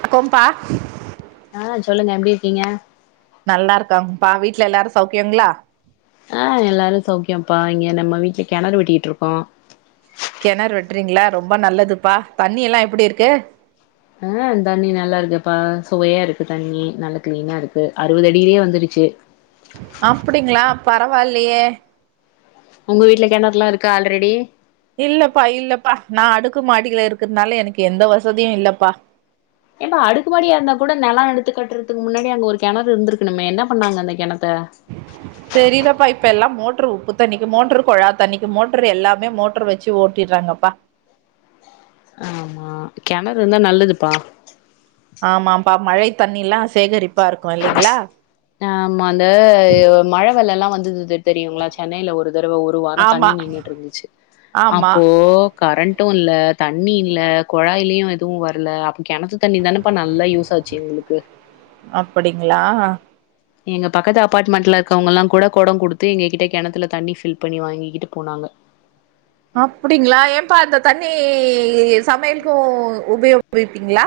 பாப்போம்பா அ சொல்லுங்க எப்டி இருக்கீங்க நல்லா இருக்கங்பா வீட்டுல எல்லாரு சௌக்கியங்களா ஆ எல்லாரு சௌக்கியம்பபா இங்க நம்ம வீட்டுல கெணறு வெட்டிக்கிட்டு இருக்கோ கெணறு வெட்றீங்களா ரொம்ப நல்லதுப்பா தண்ணி எல்லா எப்டி இருக்கு அ தண்ணி நல்லா இருக்குப்பா சுவையா இருக்கு தண்ணி நல்லா கிளீனா இருக்கு அறுவது அடியிலேயே வந்துரு ச்சி பரவாயில்லயே உங்க வீட்டுல கெணறெல்லா இருக்கா ஆல்ரெடி இல்லப்பா இல்லப்பா நா அடுக்கு மாடில இருக்கறதுனால எனக்கு எந்த வசதியு இல்லப்பா ஏப்ப அடுக்கு மாடியா இருந்தா கூட நெலோ எடுத்து கட்டுறதுக்கு முன்னாடி அங்க ஒரு கெணறு இருந்திருக்கணுமே என்ன பண்ணாங்க அந்த கெணத்த த்த தெரிலப்பா இப்ப எல்லா மோட்டரு உப்பு தண்ணிக்கு மோட்டரு கொழா தண்ணிக்கு மோட்டரு எல்லாமே மோட்டரு வச்சு ஓட்டி றாங்கப்பா ஆமா கெணறு இருந்தா நல்லதுப்பா ஆமாப்பா மழை தண்ணில்லா சேகரிப்பா இருக்கு இல்லிங்களா ஆமா இந்த மழை வெள்ளோல்லா வந்து இருந்து தெரியுங்களா சென்னையில ஒரு தடவ ஒரு வாரோ ஆமா தண்ணி நின்னுட்டு இருந்துச்சி ஆமா அப்போ கரண்ட் டு இல்ல தண்ணி இல்ல கொழாயிலு எதுவு வரல அப்ப கெணத்து தண்ணி தானேப்ப நல்லா யூஸ் ஆச்சு க்கு அப்டிங்களா எங்க பக்கத்து அப்பார்ட்மெண்ட்ல இருக்கவங்கல்லா கூட கொடோ குடுத்து எங்ககிட்ட கெணத்துல தண்ணி ஃபில் பண்ணி வாங்கிக்கிட்டு போனாங்க க அப்டிங்களா ஏம்ப்பா அது தண்ணி சமயலுக்கு உபயோகிப்பீங்களா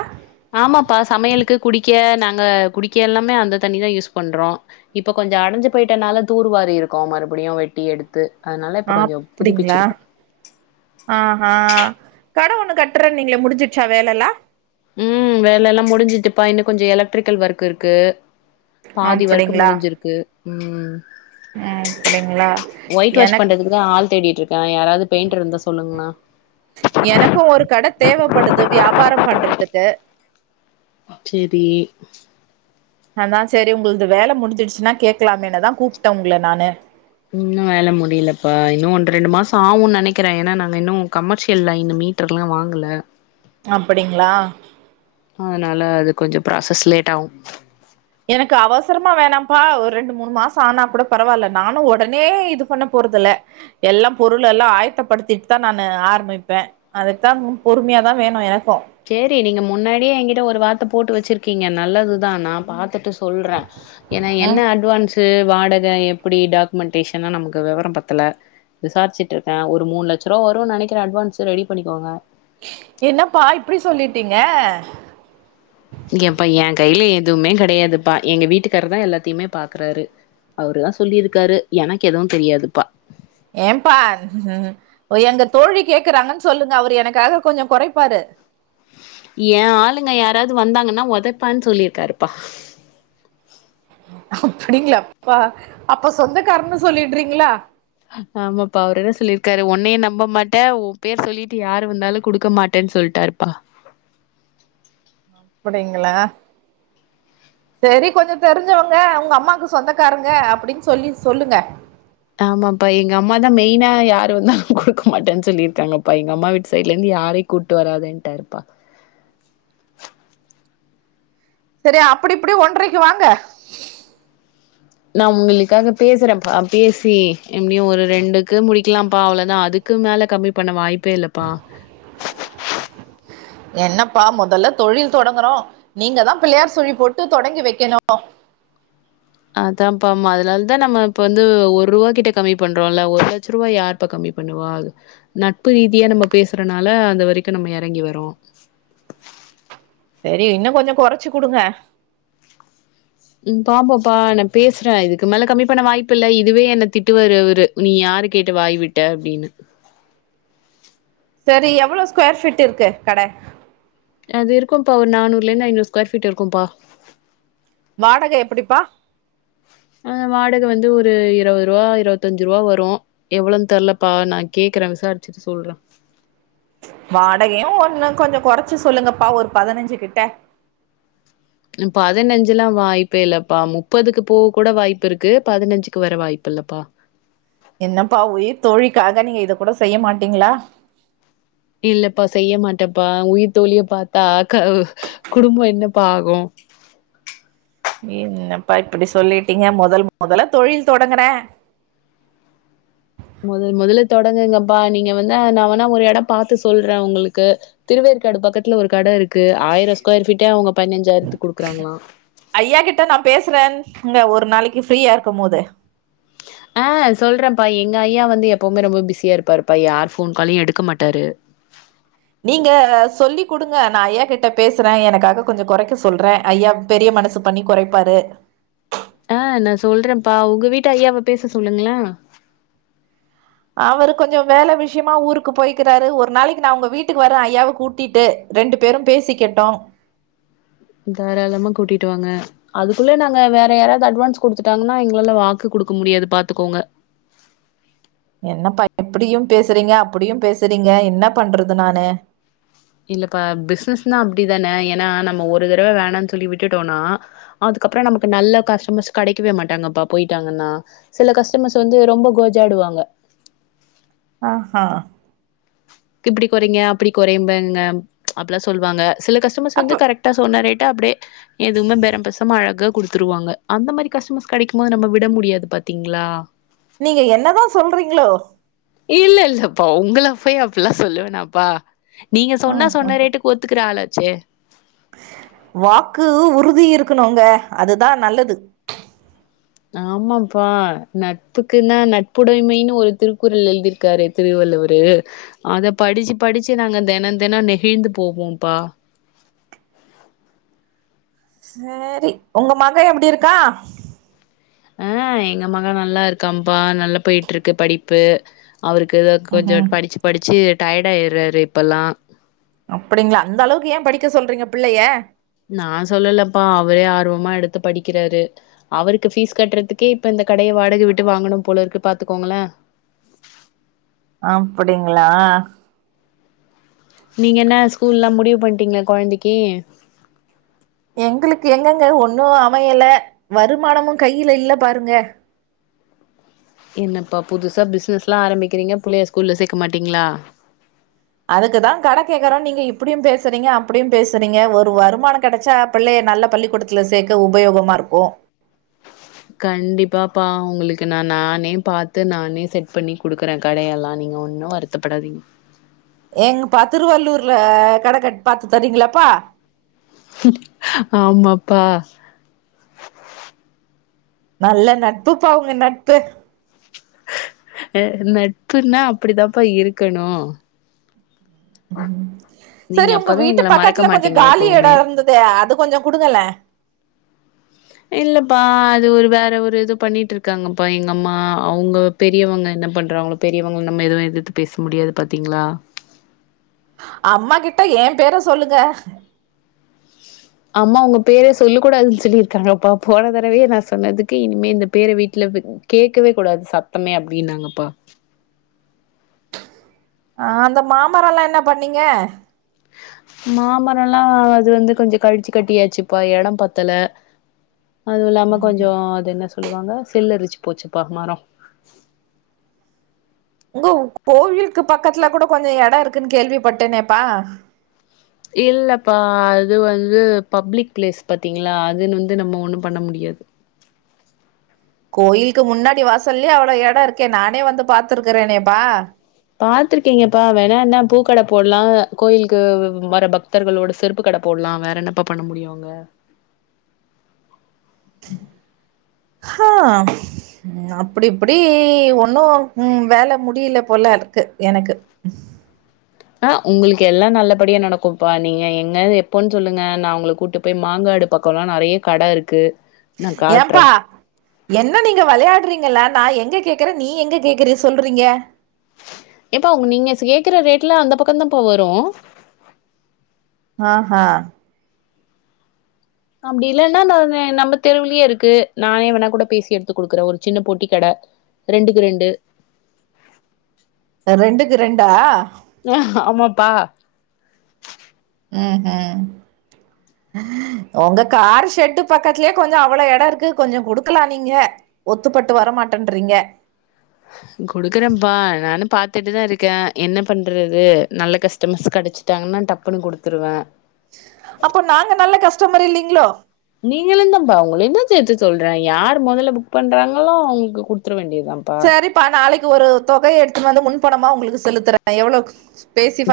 ஆமாப்பா சமயலுக்கு குடிக்க நாங்க குடிக்க எல்லாமே அந்த தண்ணிதா யூஸ் பண்றோ இப்ப கொஞ் கொஞ்சோ அடஞ்சு போயிட்டனால தூர்வாரி இருக்கோ மறுபடியு வெட்டி எடுத்து அதனால இப்ப கொஞ்சம் அப்டிங்களா புதுப்பிச்சிருக்கோம். ஆஹா கட ஒண்ணு கட்டுறேன்னிங்களே முடிஞ்சிச்சா வேலலா ம் வேலல்லா முடிஞ்சிட்டுப்பா இன்னு கொஞ்சோ எலக்ட்ரிக்கல் ஒர்க் இருக்கு பாதி ஒர்க்கு அப்டிங்களா முடிஞ்சிருக்கு ம் அப்டிங்களா ஒயிட் வாஷ் எனக் பண்றதுக்கு தா ஆள் தேடிட்டு இருக் அது பெயிண்டர் இருந்தா சொல்லுங்கள எனக்கும் ஒரு கட தேவைப்படுது வியாபாரம் பண்றதுக்கு சேரி அதா சேரி உங்களுது வேல முடிஞ்சிடுச்சுன்னா கேட்கலாமேனுதா கூப்ட்டே உங்கள நானு இன்னு வேல முடியலப்பா இன்னு ஒன்னு ரெண்டு மாசம் ஆவும்ன்னு நெனக்கிறே ஏன்னா நாங்க இன்னு கமர்ஷியல் லையனு மீட்டர்ல்லா வாங்கல அப்டிங்களா அதனால அது கொஞ்ச ப்ராசஸ் லேட் ஆவு எனக்கு அவசரமா வேணாம்ப்பா ஒரு ரெண்டு மூணு மாசம் ஆனா கூட பரவால்ல நானு ஒடனே இது பண்ண போ றதில்ல எல்லா பொருள் எல்லா ஆயத்தப்படுத்திட்டு தா நானு ஆரம்மிப்பே அதுக்குதா பொறுமையா கதா வேணு எனக்கு சேரி நீங்க முன்னாடியே எங்கிட்ட ஒரு வார்த்த போட்டு வச்சிருக்கீங்க நல்லதுதா நா பாத்துட்டு சொல்ற ஏன்னா ம் என்ன அட்வான்ஸ் அது வாடக எப்டி டாக்குமெண்டேஷன்னா நமக்கு வெவரம் பத்தல விசாரிச்சிட்டு இருக்க ஒரு மூணு லட்சரூவா வரும்ன்னு நெனைக்கிற அட்வான்ஸ்சு ரெடி பண்ணிக்கோங்க என்னப்பா இப்டி சொல்லிட்டீங்க ஏம்ப்பா எ கையில எதுமே கெடையாதுப்பா எங்க வீட்டுக்கார் தா எல்லாத்தையுமே பாக்குறாரு அவருதா சொல்லிருக்காரு எனக்கு எதுவு தெரியாதுப்பா ஏம்ப்பா, எங்க தோழி கேக்குறாங்கன்னு சொல்லுங்க அவரு எனக்காக கொஞ்ச கொறைப்பாரு ஏ ஆளுங்க யாராவது வந்தாங்கன்னா ஒதப்பன்னு சொல்லிருக்காருப்பா [inaudible] அப்டிங்ளாப்பா அப்ப சொந்தக்காரன்னு சொல்லிட்றீங்களா ஆமப்பா அவரு என்ன சொல்லிருக்காரு ஒன்னயு நம்ப மாட்டே ஓ பேரு சொல்லிட்டு யாரு வந்தாலு குடுக்க மாட்டேன்னு சொல்ட்டாருப்பா அப்டிங்களா செரி கொஞ்சோ தெரிஞ்சவங்க உங்க அம்மாக்கு சொந்தக்காரங்க அப்டின்னு சொல்லி சொல்லுங்க ஆமாப்பா எங்க அம்மா தா மெயினா யாரு வந்தாலு குடுக்க மாட்டேன்னு சொல்லிருக்காங்கப்பா எங்க அம்மா வீட்டு சைடுல இருந்து யாரையு கூட்டு வராதன்ட்டாருப்பா [inaudible] செரி அப்டி இப்டி ஒன்ட்றரைக்கு வாங்க நா உங்களுக்காக பேசுறப்பா பேசி எப்டியு ஒரு ரெண்டுக்கு முடிக்லாம்ப்பா அவ்வளதா அதுக் க்கு மேல கம்மி பண்ண வாய்ப்பே இல்லப்பா [inaudible] என்னப்பா மொதல்ல தொழில் தொடங்குறோ நீங்க தா பிள்ளையார் சுழி போட்டு தொடங்கி வைக்கணு [inaudible] அதாப்பா அதனாலதா நம்ம இப்ப வந்து ஒரு ரூவா கிட்ட கம்மி பண்றோம்ல்ல ஒரு லட்சரூவா யாருப்பா கம்மி பண்ணுவா வா நட்பு ரீதியா நம்ம பேசுறனால அது வரைக்கு நம்ம எறங்கி வறோ செரி இன்னு கொஞ்ச கொறச்சு குடுங்க ம் பாப்போம்ப்பா நா பேசுறே இதுக்கு மேல கம்மி பண்ண வாய்ப்பு இல்ல இதுவே என்ன திட்டுவாரு அவுரு நீயா யார கேட்டு வாய விட்ட அப்டின்னு [inaudible] செரி எவ்ளோ ஸ்கொயர் ஃபீட் இருக்கு கட அது இருக்கும்ப்பா ஒரு நானூறுல இருந்து ஐநூறு ஸ்கொயர் ஃபீட் இருக்கும்பா வாடகை எப்பிடிப்பா அ வாடகை வந்து ஒரு இருவது ரூவா இருவத்தஞ்சு ரூவா வரு எவ்ளோன்னு தெரலப்பா நா கேக்குறே விசாரிச்சு சொல்றே வாடகையு ஒன்னு கொஞ்சோ கொறைச்சு சொல்லுங்கப்பா ஒரு பதினஞ்சு கிட்ட பதனெஞ்சுல்லா வாய்ப்பே இல்லப்பா முப்பதுக்கு போக கூட வாய்ப்புருக்கு பதனெஞ்சுக்கு வர வாய்ப்பு இல்லப்பா என்னப்பா உயிர் தோழிக்காக நீங்க இத கூட செய்ய மாட்டீங்களா இல்லப்பா செய்ய மாட்டப்பா உயிர் தோழிய பாத்தாகா குடும்ப என்னப்பா ஆகு என்னப்பா இப்டி சொல்லிட்டீங்க மொதல் மொதல்ல தொழில் தொடங்குறே மொதல் மொதல்ல தொடங்குங்கப்பா நீங்க வந்து நா வேனா ஒரு எட பாத்து சொல்றே உங்களுக்கு திருவே க்காடு பக்கத்துல ஒரு கடை இருக்கு ஆயிரம் ஸ்கொயர் ஃப்பீட்டே அவங்க குடுக்குறாங்களாம். ஐயா கிட்ட நா பேசுறேன் இங்க ஒரு நாளைக்கு ஃப்ரீயா இருக்கும் போது ஆஹ் சொல்றேன்ப்பா எங்க ஐயா வந்து எப்பவுமே ரொம்ப பிஸியா இருப்பாருப்பா யார் போன் காலையு எடுக்க மாட்டாரு நீங்க சொல்லி குடுங்க ந ஐயா கிட்ட பேசுறே எனக்காக கொஞ்சோ கொறைக்க சொல்றே ஐயா பெரிய மனசு பண்ணி கொறைப்பாரு ஆ நா சொல்றேன்ப்பா உங்க வீட்டு ஐயாவ பேச சொல்லுங்களே அவரு கொஞ்சோ வேலை விஷயமா ஊருக்கு போய்க்கிறாரு ஒரு நாளைக்கு நா உங்க வீட்டுக்கு வரே ஐயாவை கூட்டிட்டு ரெண்டு பேரும் பேசிக்கிட்டோ தாராளமா கூட்டிட்டு வாங்க அதுக்குள்ள நாங்க வேற யாராவது அட்வான்ஸ் குடுத்துட்டாங்கன்னா எங்களால வாக்குக் குடுக்க முடியாது பாத்துக்கோங்க என்னப்பா எப்படியு பேசுறீங்க அப்படியு பேசுறீங்க என்ன பண்றது நானு இல்லப்பா பிசினஸ்னா அப்படித்தானே ஏன்னா நம்ம ஒரு தடவை வேணாம்னு சொல்லி விட்டுட்டோனா அது அதுப்புறோ நமக்கு நல்ல கஸ்டமர்ஸ் கெடைக்கவே மாட்டாங்கப்பா போயிட்டாங்கன்னா சில கஸ்டமர்ஸ் வந்து ரொம்ப கோஜாடு வாங்க ஆஹா இப்படி குறைங்க அப்படி கொறைபங்க அப்பல்லா சொல்லுவாங்க சில கஸ்டமர்ஸ் வந்து அப்ப கரெக்டா சொன்ன ரேட் விட்டா அப்டியே எதுவுமே பெரம் பேசாம அழகா குடுத்துருவாங்க அந்த மாரி கஸ்டமர்ஸ் கெடைக்கும் போது நம்ம விட முடியாது பாத்தீங்களா நீங்க என்னதா சொல்றீங்களோ இல்ல இல்லப்பா உங்கள போய் அப்புல்லா சொல்லுவனாப்பா நீங்க சொன்னா ஆஹா சொன்ன ரேட்டுக்கு ஒத்துக்குற ஆளாச்சே வாக்கு உறுதி இருக்கணுங்க அதுதா நல்லது ஆமாப்பா நட்புக்குன்னா நட்புடைமைன்னு ஒரு திருக்குறள் எழுதியிருக்காரு திருவள்ளுவ ஒரு அத படிச்சு படிச்சு நாங்க தெனோ தெனோ நெகிழ்ந்து போவோம்பா சேரி உங்க மக எப்டி இருக்கா அ எங்க மக நல்லா இருக்காம்பா நல்லா போயிட்ருக்கு படிப்பு அவருக்கு ஏதோ கொஞ்சோ ம் படிச்சு படிச்சு டயர்ட்டாயிறாரு இப்ப எல்லா அப்படிங்களா அந்த அளவுக்கு ஏ படிக்க சொல்றீங்க பிள்ளைய நா சொல்லலப்பா அவரே ஆர்வமா எடுத்து படிக்கிறாரு அவருக்கு பீஸ் கட்றதுக்கே இப்ப இந் த கடைய வாடக விட்டு வாங்கணு போல இருக்கு பாத்துக்கோங்களே அப்படிங்களா நீங்க என்ன ஸ்கூல்ல்லா முடிவு பண்ணிட்டீங்களா கொழந்தைக்கி எங்களுக்கு எங்கங்க ஒண்ணு அமையல வருமானமு கையில இல்ல பாருங்க என்னப்பா புதுசா பிசினஸ் எல்லா ஆரம்பிக்கிறீங்க பிள்ளைய ஸ்கூல்ல சேர்க்க மாட்டீங்களா அதுக்குதா கடை கேட்க்றோ நீங்க இப்படியு பேசுறீங்க அப்படியு பேசுறீங்க ஒரு வருமான கடைச்சா பிள்ளைய நல்ல பள்ளிக்கூடத்தில சேர்க்க உபயோகமா இருக்கு கண்டிப்பாப்பா உங்களுக்கு நான் நானே பாத்து நானே செட் பண்ணி குடுக்குறே கடையெல்லா நீங்க ஒன்னு வருத்தப்படாதீங்க எங்ப்பா திருவள்ளூர்ல கட க்க பாத்து தரீங்களாப்பா ஆமாப்பா நல்ல நட்பு பா உங்க நட்பு அ நட்புன்னா அப்படிதாப்பா இருக்கணு ம் நீங்க சரி உங்க அப்பதா வீட்டு எங்கள மறக்க பக்கத்துல கொஞ்ச மாட்டீங்க காலி எட எப்பவுமே இருந்ததே அது கொஞ்ச குடுங்கலே இல்ல ப்பா அது ஒரு வேற ஒரு இது பண்ணிட்டு இருக்காங்கப்பா எங்க அம்மா அவங்க பெரியவங்க என்ன பண்றாங்களோ ரியவங்க நம்ம எதுவு எதிர்த்து பேச முடியாது பாத்தீங்ளா அம்மா கிட்ட எ பேர சொல்லுங்க அம்மா உங்க பேரே சொல்ல கூடாதுன்னு சொல்லிருக்காங்கப்பா போன தடவ நா சொன்னதுக்கு இனிமே இந்த பேர வீட்ல கேட்கவே கூடாது சத்தமே அப்டின்னாங்கப்பா அ அந்த மாமரல்லா என்ன பண்ணீங்க மாமரல்லா அது வந்து கொஞ்ச கழிச்சு கட்டியாச்சுப்பா எடம் பத்தல அதுவுல்லாம கொஞ்ச அது என்ன சொல்லுவாங்க செல்லரிச்சு போச்சுப்பா மரோ உங்க கோவிலுக்கு பக்கத்துல கூட கொஞ்ச எட இருக்குன்னு கேள்விப்பட்டேனேப்பா இல்லப்பா அது வந்து பப்ளிக் பிளேஸ் பத்தீங்களா அதுன்னு வந்து நம்ம ஒண்ணு பண்ண முடியா து கோயிலுக்கு முன்னாடி வாசல்லேயே அவ்ளோ எட இருக்கே நானே வந்து பாத்துருக்கறேனேப்பா பாத்திருக்கீங்கப்பா வேணா என்னா பூக்கட போட்லா கோயிலுக்கு வர பக்தர்களோட செருப்பு கட போ ட்லா வேற என்னப்பா பண்ண முடியு அங்க ஆ ம் அப்படிப்படி ஒன்னு ம் வேல முடியல போல இருக்கு எனக்கு உ [inaudible] ஆ உங்களுக்கு எல்லா நல்லபடியா நடக்குப்பா நீங்க எங்க எப்போன்னு சொல்லுங்க நா உங்கள கூட்டு போய் மாங்கா டு பக்கோல்லா நறைய கட இருக்கு நான் ஏப்பா காட்டுறேன். என்ன நீங்க விளையாட்றீங்களா நா எங்க ங்க கேக்குற நீ எங்க கேக்குற சொல்றீங்க ஏப்பா உங்க நீங்க கேக்குற ரேட்ல அந்த பக்க தாப்பா வரு ஆ ஹ அப்டி இல்லன்னா நானு நம்ம தெருவிலயே இருக்கு நானே வேணா கூட பேசி எடுத்து குடுக்குறே ஒரு சின்ன பொட்டி கட ரெண்டுக்கு ரெண்டு ரெண்டுக்கு ரெண்டா ஆ ஆமாப்பா ம் ம் உங்க கார் ஷெட்டு பக்கத்தலயே கொஞ்ச அவ்ளோ எட இருக்கு கொஞ்ச கொடுக்கலா நீங்க ஒத்துப்பட்டு வர மாட்டேன்றீங்க குடுக்குறேன்ப்பா நானும் பாத்துட்டுதா இருக்கே என்ன பண்றது நல்ல கஸ்டமர்ஸ் க டைச்சிட்டாங்கனா டப்புனு குடுத்துருவே அப்போ நாங்க நல்ல கஸ்டமர் இல்லீங்களோ நீங்களு தான்ப்பா உங்களையுந்தா சேத்து சொல்றே யாரு மொதல்ல புக் பண்றாங்களோ அவுங்களுக்கு குடுத்துட வேண்டியது செரிப்பா நாளைக்கு ஒரு தொகையை எடுத்துனு வந்து முன்பணமா உங்களுக்கு செலுத்துறே எவ்ளோக்கு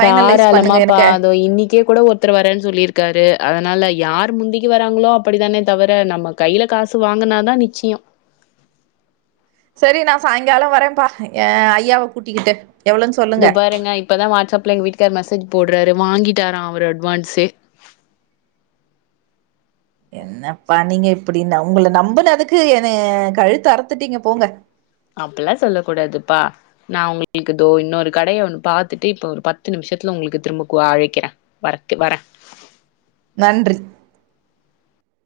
தாராளமா பா தோ இன்னைக்கே கூட ஒருத்தர் வரேனு சொல்லியிருக்காரு அதுனால யார் முந்திக்கு வராங்களோ அப்டித்தானே தவர நம்ம கைல காசு வாங்கனாதா நிச்சயோ செரி நா சாயங்காலோ வரேப்பா ஏ ஐயாவை கூட்டிக்கிட்டு எவ்ளோன்னு சொல்லுங்க. இதோபாருங்க இப்பதா வாட்ஸ்அப் இப்லே எங்க வீட்டுகாரு மெசேஜ் போடுறாரு வாங்கிட்டாரா அவரு அட்வான்ஸ்சே என் என்னப்பா நீங்க இப்டி உங்கள நம்புனதுக்கு எனைய கழுத்து அறுத்துட்டீங்க போங்க அப்பல்லா சொல்ல கூடாதுப்பா நா உங்களுக்கு தோ இன்னொரு கடைய ஒன்னு பாத்துட்டு இப்போ ஒரு பத்து நிமிஷ் ஷத்துல உங்களுக்கு திரும்ப கூவ அழைக்கிறே வரக்கு வரே நன்றி